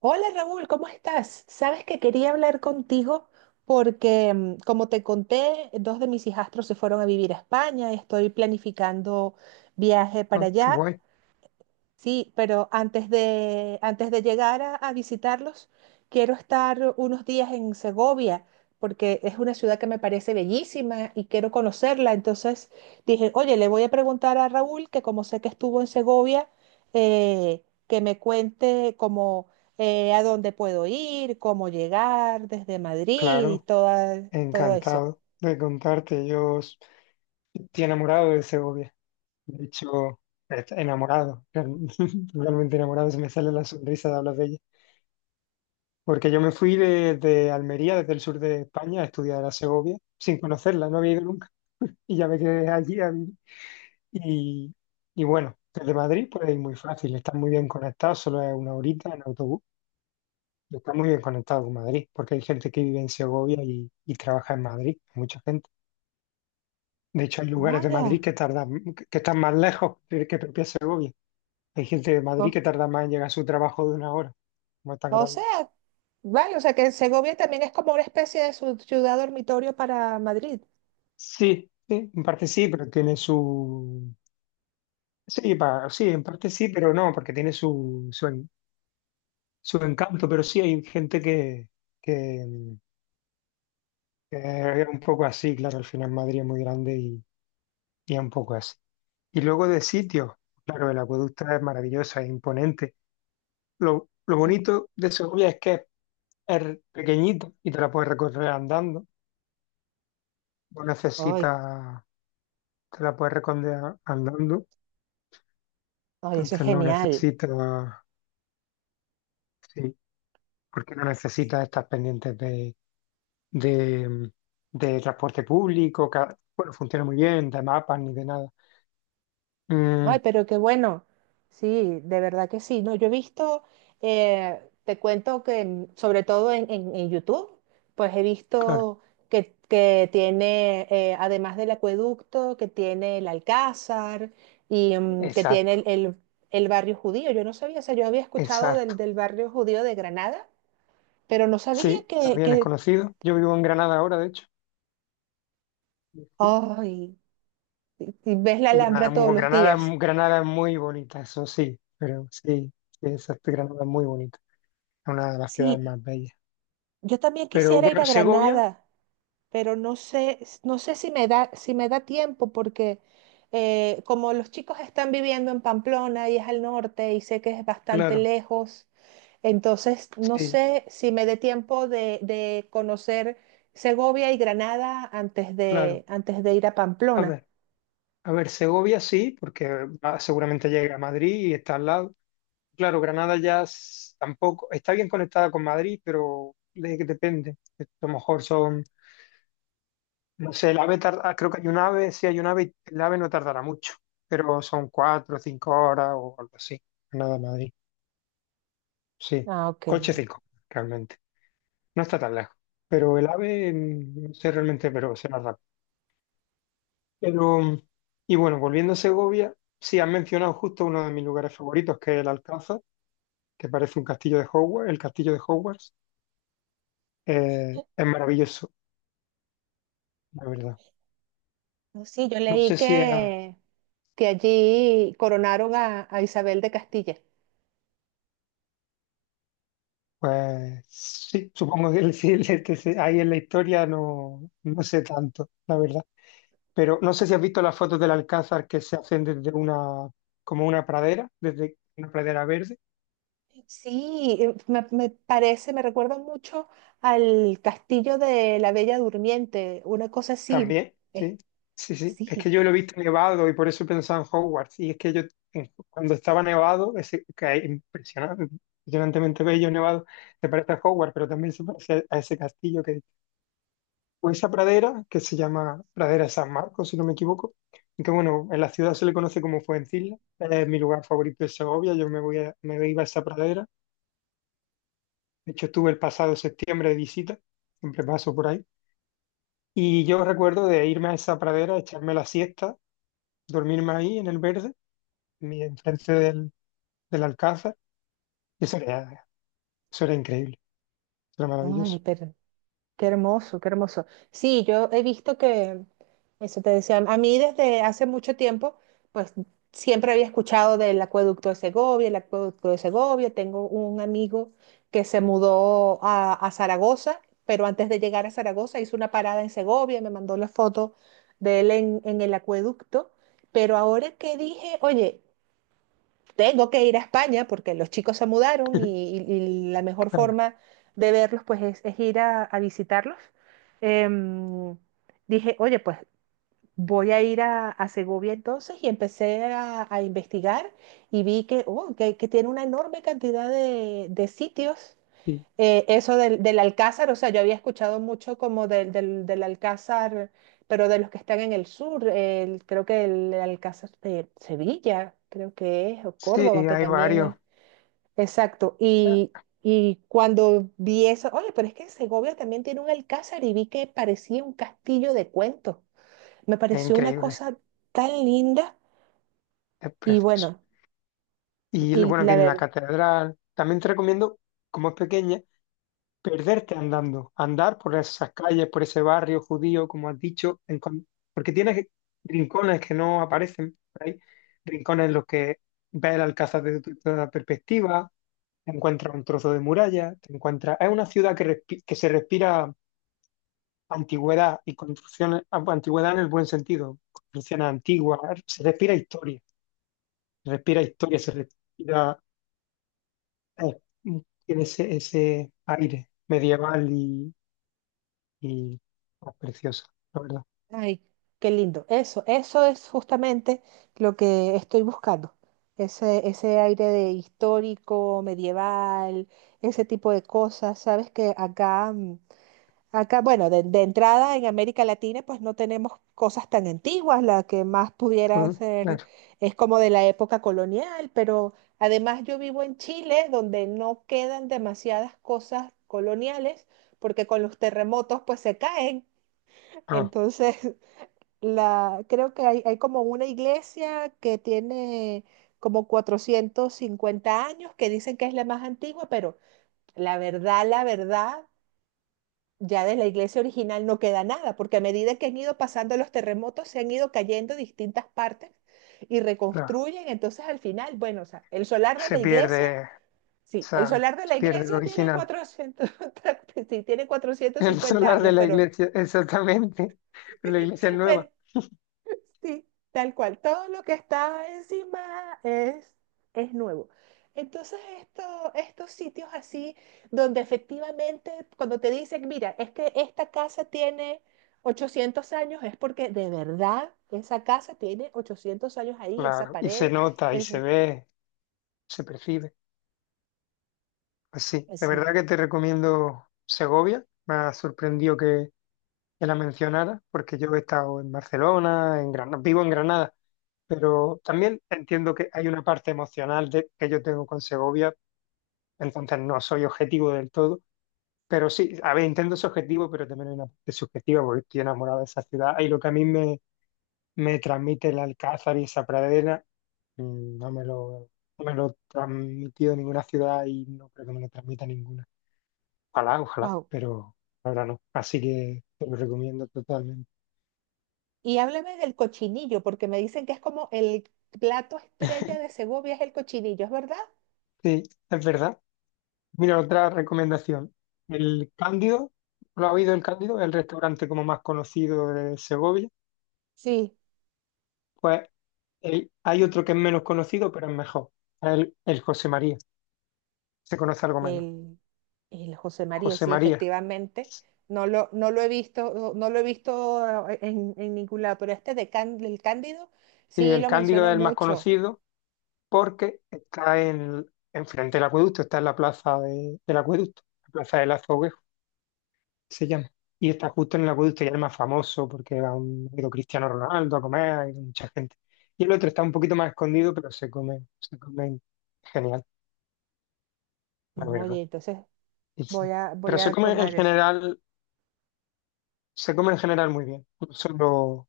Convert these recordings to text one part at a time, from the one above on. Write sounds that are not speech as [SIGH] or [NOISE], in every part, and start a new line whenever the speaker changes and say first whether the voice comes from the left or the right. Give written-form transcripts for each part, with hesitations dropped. right: Hola Raúl, ¿cómo estás? Sabes que quería hablar contigo porque, como te conté, dos de mis hijastros se fueron a vivir a España y estoy planificando viaje para
left: Ah, qué
right: allá.
left: guay.
right: Sí, pero antes de llegar a visitarlos, quiero estar unos días en Segovia, porque es una ciudad que me parece bellísima y quiero conocerla. Entonces dije, oye, le voy a preguntar a Raúl, que como sé que estuvo en Segovia, que me cuente como a dónde puedo ir, cómo llegar desde Madrid y
left: Claro,
right: todo eso.
left: encantado de contarte. Estoy enamorado de Segovia. De hecho, enamorado, [LAUGHS] totalmente enamorado. Se me sale la sonrisa de hablar de ella. Porque yo me fui desde Almería, desde el sur de España, a estudiar a Segovia, sin conocerla, no había ido nunca. Y ya me quedé allí a vivir. Y, y bueno, desde Madrid pues es muy fácil, está muy bien conectado, solo es una horita en autobús. Está muy bien conectado con Madrid, porque hay gente que vive en Segovia y trabaja en Madrid, mucha gente. De hecho, hay lugares
right: No,
left: de Madrid
right: ya.
left: que tardan, que están más lejos que propia Segovia. Hay gente de Madrid
right: No.
left: que tarda más en llegar a su trabajo de una hora, como es tan
right: O
left: grande.
right: sea, vale, o sea que Segovia también es como una especie de ciudad dormitorio para Madrid.
left: Sí, sí, en parte sí, pero tiene su. Sí, sí, en parte sí, pero no, porque tiene su encanto, pero sí hay gente que, que es un poco así, claro, al final Madrid es muy grande y es un poco así. Y luego de sitio, claro, el acueducto es maravilloso, es imponente. Lo bonito de Segovia es que es pequeñito y te la puedes recorrer andando. No
right: Ay,
left: necesitas, te la puedes recorrer andando.
right: ay, eso es
left: Entonces no
right: genial.
left: necesitas, sí, porque no necesitas estar pendientes de, de transporte público, que bueno, funciona muy bien, de mapas ni de nada. Mm,
right: Ay, pero qué bueno. Sí, de verdad que sí. No, yo he visto, te cuento que sobre todo en, en YouTube, pues he
left: claro,
right: visto que tiene, además del acueducto, que tiene el Alcázar y que tiene
left: exacto,
right: el barrio judío. Yo no sabía, o sea, yo había escuchado
left: exacto.
right: del barrio judío de Granada, pero no sabía
left: Sí, también es conocido. Yo vivo en Granada ahora, de hecho. Sí,
right: ¡ay! Y y ves la
left: y Granada,
right: Alhambra todos
left: muy,
right: los
left: Granada,
right: días.
left: Granada es muy bonita, eso sí, pero sí, sí, exacto, Granada es muy bonita, es una de las ciudades
right: Sí,
left: más bellas.
right: yo también
left: Pero
right: quisiera ir
left: bueno,
right: a
left: Segovia,
right: Granada, pero no sé, no sé si me da, si me da tiempo porque, como los chicos están viviendo en Pamplona y es al norte y sé que es bastante
left: claro,
right: lejos, entonces no
left: sí,
right: sé si me dé tiempo de conocer Segovia y Granada
left: claro.
right: antes de ir a
left: A
right: Pamplona.
left: ver, a ver, Segovia sí, porque seguramente llega a Madrid y está al lado. Claro, Granada ya tampoco, está bien conectada con Madrid, pero de, depende. A lo mejor son, no sé, el AVE tarda, ah, creo que hay un AVE, sí hay un AVE, y el AVE no tardará mucho, pero son cuatro o cinco horas o algo así, Granada a Madrid. Sí,
right: Ah, ok.
left: coche 5 realmente. No está tan lejos. Pero el AVE, no sé realmente, pero será rápido. Pero, y bueno, volviendo a Segovia, sí, han mencionado justo uno de mis lugares favoritos, que es el Alcázar, que parece un castillo de Hogwarts, el castillo de Hogwarts. Es maravilloso, la verdad.
right: No, sí, yo
left: No
right: leí
left: sé si es,
right: que allí coronaron a Isabel de Castilla.
left: pues sí, supongo que [LAUGHS] el, sí, este, sí, ahí en la historia no, no sé tanto, la verdad. Pero no sé si has visto las fotos del Alcázar que se hacen desde una, como una pradera, desde una pradera verde.
right: Sí, me parece, me recuerda mucho al castillo de la Bella Durmiente, una cosa así.
left: También,
right: Eh,
left: sí, sí, sí. Es
right: sí,
left: que yo lo he visto nevado y por eso he pensado en Hogwarts. Y es que yo, cuando estaba nevado, ese, que es impresionante, impresionantemente bello nevado, se parece a Hogwarts, pero también se parece a ese castillo que, o esa pradera que se llama Pradera de San Marcos, si no me equivoco. Y que bueno, en la ciudad se le conoce como Fuencilla. Es mi lugar favorito de Segovia. Yo me me iba a esa pradera. De hecho, estuve el pasado septiembre de visita, siempre paso por ahí. Y yo recuerdo de irme a esa pradera, echarme la siesta, dormirme ahí en el verde, enfrente del, del alcázar. Y eso era, eso era increíble, eso era
right: no,
left: maravilloso.
right: qué hermoso, qué hermoso. Sí, yo he visto que, eso te decía, a mí desde hace mucho tiempo, pues siempre había escuchado del acueducto de Segovia, el acueducto de Segovia. Tengo un amigo que se mudó a Zaragoza, pero antes de llegar a Zaragoza hizo una parada en Segovia, me mandó la foto de él en el acueducto. Pero ahora que dije, oye, tengo que ir a España porque los chicos se mudaron
left: [LAUGHS]
right: y la mejor
left: Claro,
right: forma de verlos pues es ir a visitarlos. Em, Dije, oye, pues voy a ir a Segovia entonces y empecé a investigar y vi que, oh, que tiene una enorme cantidad de sitios,
left: sí.
right: eso del Alcázar, o sea, yo había escuchado mucho como del Alcázar, pero de los que están en el sur, creo que el Alcázar de Sevilla, creo que es, o
left: Sí,
right: Córdoba, que
left: hay
right: también
left: varios.
right: es. Exacto, y cuando vi eso, oye, pero es que Segovia también tiene un Alcázar y vi que parecía un castillo de cuentos. Me
left: Es
right: pareció una
left: increíble,
right: cosa tan linda
left: es
right: y
left: precioso.
right: bueno,
left: Y
right: y
left: bueno,
right: la
left: tiene la
right: verdad,
left: catedral. También te recomiendo, como es pequeña, perderte andando, andar por esas calles, por ese barrio judío, como has dicho, porque tienes rincones que no aparecen por ahí, rincones en los que ves el Alcázar desde toda perspectiva, te encuentras un trozo de muralla, te encuentras. Es una ciudad que, que se respira antigüedad y construcciones, ah, bueno, antigüedad en el buen sentido, construcciones antiguas, se respira historia, se respira historia, se respira. eh, tiene ese aire medieval y oh, preciosa, la verdad.
right: ay, qué lindo. Eso es justamente lo que estoy buscando. Ese aire de histórico, medieval, ese tipo de cosas. Sabes que acá, acá, bueno, de entrada en América Latina, pues no tenemos cosas tan antiguas. La que más pudiera
left: Mm,
right: ser
left: claro,
right: es como de la época colonial, pero además yo vivo en Chile, donde no quedan demasiadas cosas coloniales, porque con los terremotos pues se caen.
left: ah,
right: Entonces, [LAUGHS] la, creo que hay como una iglesia que tiene como 450 años, que dicen que es la más antigua, pero la verdad, ya de la iglesia original no queda nada, porque a medida que han ido pasando los terremotos, se han ido cayendo distintas partes y
left: claro.
right: reconstruyen. Entonces, al final, bueno, o sea, el solar de
left: Se
right: la iglesia,
left: pierde,
right: sí, el solar de
left: se
right: la
left: pierde el
right: iglesia tiene
left: original.
right: cuatrocientos, [LAUGHS] sí, tiene
left: [LAUGHS]
right: cuatrocientos
left: El
right: cincuenta
left: solar de
right: años,
left: la
right: pero,
left: iglesia, exactamente. Pero la iglesia es
right: [LAUGHS]
left: nueva.
right: pero sí, tal cual. Todo lo que está encima es nuevo. Entonces, esto, estos sitios así, donde efectivamente cuando te dicen, mira, es que esta casa tiene 800 años, es porque de verdad esa casa tiene 800 años ahí, esa
left: Claro, y se
right: pared,
left: nota, y
right: es
left: se ve, se percibe. Pues sí, de
right: así.
left: verdad que te recomiendo Segovia. Me ha sorprendido que la mencionara, porque yo he estado en Barcelona, en Granada, vivo en Granada, pero también entiendo que hay una parte emocional que yo tengo con Segovia, entonces no soy objetivo del todo. Pero sí, a ver, intento es objetivo, pero también hay una parte subjetiva porque estoy enamorado de esa ciudad. Y lo que a mí me transmite el Alcázar y esa pradera, mm, no me lo, no me lo transmitido ninguna ciudad y no creo que me lo transmita ninguna. Ojalá, ojalá,
right: Wow.
left: pero ahora no. Así que te lo recomiendo totalmente.
right: Y háblame del cochinillo, porque me dicen que es como el plato estrella de Segovia es el cochinillo, ¿es verdad?
left: Sí, es verdad. Mira, otra recomendación. El Cándido, ¿lo ha oído el Cándido? El restaurante como más conocido de Segovia.
right: Sí,
left: Pues hay otro que es menos conocido, pero es mejor. El José María. Se conoce algo menos.
right: el El José María,
left: José
right: sí,
left: María.
right: efectivamente. No lo he visto, no lo he visto, en ningún lado, pero este de del Cándido
left: Sí,
right: sí
left: el
right: lo
left: Cándido es
right: mencionan
left: el más
right: mucho.
left: conocido porque está enfrente del acueducto, está en la plaza del acueducto, la plaza del Azoguejo, se llama. Y está justo en el acueducto y es el más famoso porque ha ido Cristiano Ronaldo a comer, ha ido mucha gente. Y el otro está un poquito más escondido, pero se come genial, la verdad.
right: Oye, entonces
left: Y sí.
right: voy
left: Pero se
right: a
left: come en
right: tomar eso.
left: general, se come en general muy bien. No solo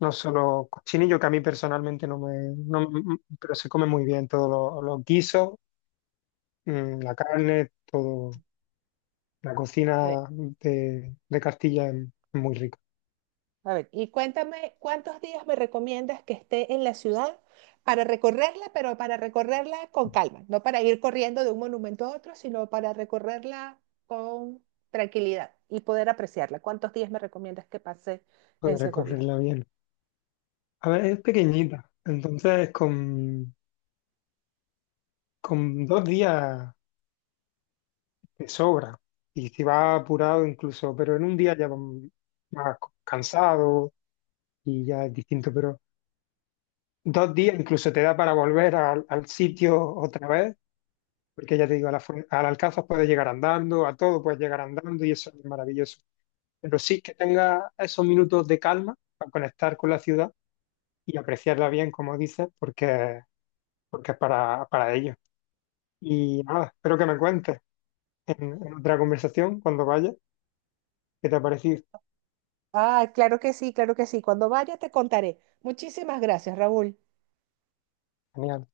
left: No solo cochinillo, que a mí personalmente no me. No m- pero se come muy bien todos los guisos, la carne, todo. La
right: A ver,
left: cocina de Castilla es muy rica,
right: a ver, y cuéntame, ¿cuántos días me recomiendas que esté en la ciudad para recorrerla, pero para recorrerla con calma? No para ir corriendo de un monumento a otro, sino para recorrerla con tranquilidad y poder apreciarla. ¿Cuántos días me recomiendas que pase
left: puede
right: en Segovia?
left: recorrerla bien. A ver, es pequeñita, entonces con dos días te sobra. Y si vas apurado incluso, pero en un día ya vas más cansado y ya es distinto. Pero dos días incluso te da para volver al sitio otra vez, porque ya te digo, al Alcázar puedes llegar andando, a todo puedes llegar andando y eso es maravilloso. Pero sí que tenga esos minutos de calma para conectar con la ciudad y apreciarla bien, como dices, porque, porque es para ello. Y nada, espero que me cuentes en otra conversación cuando vayas qué te ha parecido.
right: Ah, claro que sí, claro que sí. Cuando vaya te contaré. Muchísimas gracias, Raúl.
left: Genial.